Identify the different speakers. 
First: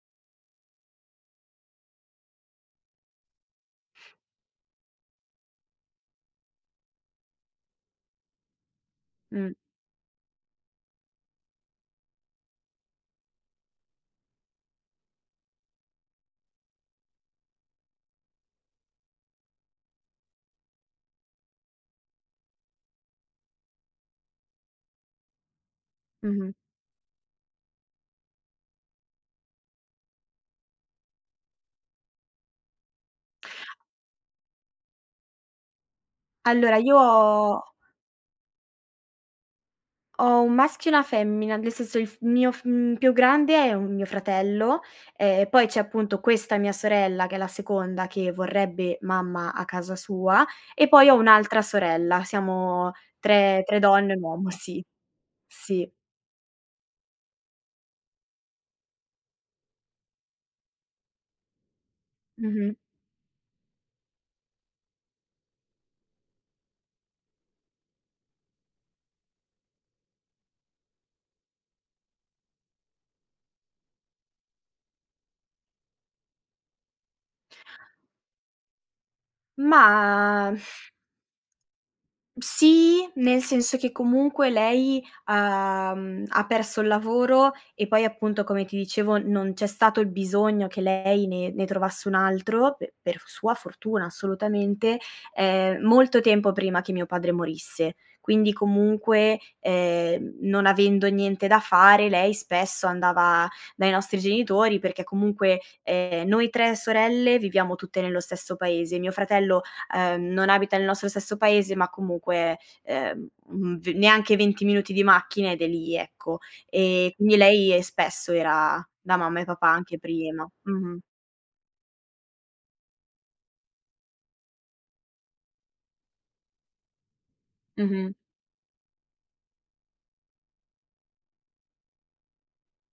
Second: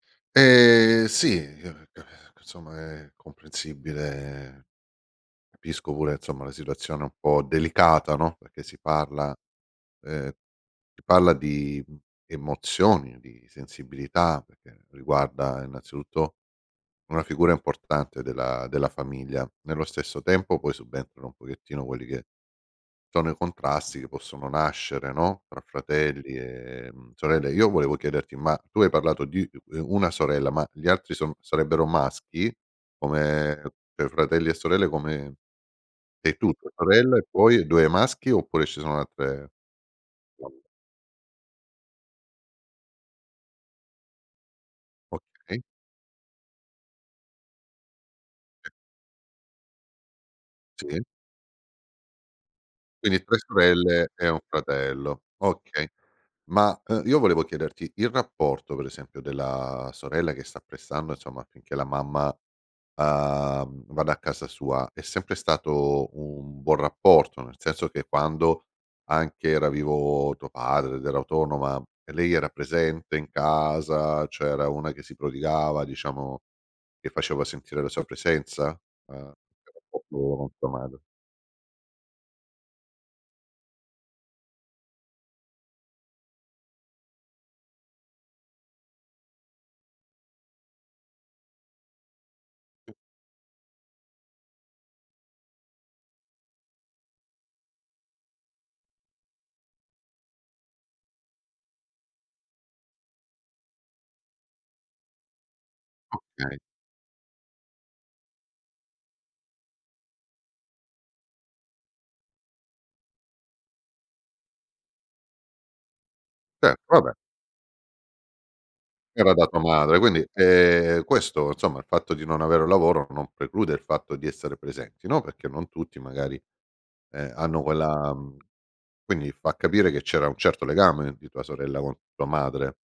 Speaker 1: Eh sì, [unintelligible] insomma è comprensibile. Capisco pure insomma la situazione un po' delicata, no, perché si parla
Speaker 2: Mh.
Speaker 1: ehm, si parla di emozioni, di sensibilità, perché riguarda innanzitutto una figura importante della della famiglia. Nello stesso tempo, poi subentrano un pochettino quelli che sono i contrasti che possono nascere, no, tra fratelli
Speaker 2: Mh-mh.
Speaker 1: e sorelle. Io volevo chiederti: ma tu hai parlato di, uhm, 1 sorella ma gli altri son sarebbero maschi? Come cioè, fratelli e sorelle come sei tu, tua
Speaker 2: Allora io
Speaker 1: sorella e poi
Speaker 2: ho
Speaker 1: 2 maschi oppure ci sono altre
Speaker 2: ho 1
Speaker 1: [unintelligible]
Speaker 2: maschio e 1 femmina. Nel senso, il f mio f mhmm, più grande è un mio fratello e
Speaker 1: Okay.
Speaker 2: poi c'è appunto questa mia sorella, che è la seconda, che
Speaker 1: [unintelligible]
Speaker 2: vorrebbe mamma a casa sua e
Speaker 1: Sì.
Speaker 2: poi ho 1 altra sorella. Siamo
Speaker 1: Quindi, 3
Speaker 2: 3, 3
Speaker 1: sorelle
Speaker 2: donne e 1
Speaker 1: e 1
Speaker 2: uomo, sì.
Speaker 1: fratello. Okay,
Speaker 2: Sì.
Speaker 1: ma, uhm, io volevo chiederti: il rapporto, per esempio, della sorella che sta pressando insomma affinché la mamma,
Speaker 2: Mh-mh.
Speaker 1: uhm, vada a casa sua è sempre stato un buon rapporto, nel senso che quando anche era vivo tuo padre ed era autonoma, lei era presente in casa, cioè era una che si prodigava diciamo che faceva sentire la sua presenza? Uhm, il rapporto con
Speaker 2: Mah
Speaker 1: tua madre.
Speaker 2: Sì, nel senso che comunque lei ha mhmm, ha perso il lavoro e poi appunto come ti dicevo non c'è stato il bisogno che lei ne ne trovasse un altro, pe per sua fortuna, assolutamente, ehm, molto tempo prima che mio padre morisse. Quindi comunque, ehm, non avendo niente da fare lei spesso andava dai nostri genitori perché comunque, ehm, noi
Speaker 1: Okay.
Speaker 2: 3 sorelle viviamo tutte nello stesso paese. Mio fratello, uhm, non abita nel nostro stesso paese, ma comunque, uhm, v neanche 20 minuti di macchina ed è lì, ecco.
Speaker 1: Cer vabbè.
Speaker 2: E quindi, lei spesso era da
Speaker 1: Era
Speaker 2: mamma
Speaker 1: da
Speaker 2: e
Speaker 1: tua
Speaker 2: papà anche
Speaker 1: madre. Quindi,
Speaker 2: prima, mh-mh.
Speaker 1: ehm, questo insomma, il fatto di non avere lavoro non preclude il fatto di essere presenti, no, perché non tutti magari, ehm, hanno
Speaker 2: Mh-mh.
Speaker 1: quella quindi fa capire che c'era un certo legame di tua sorella con tua madre.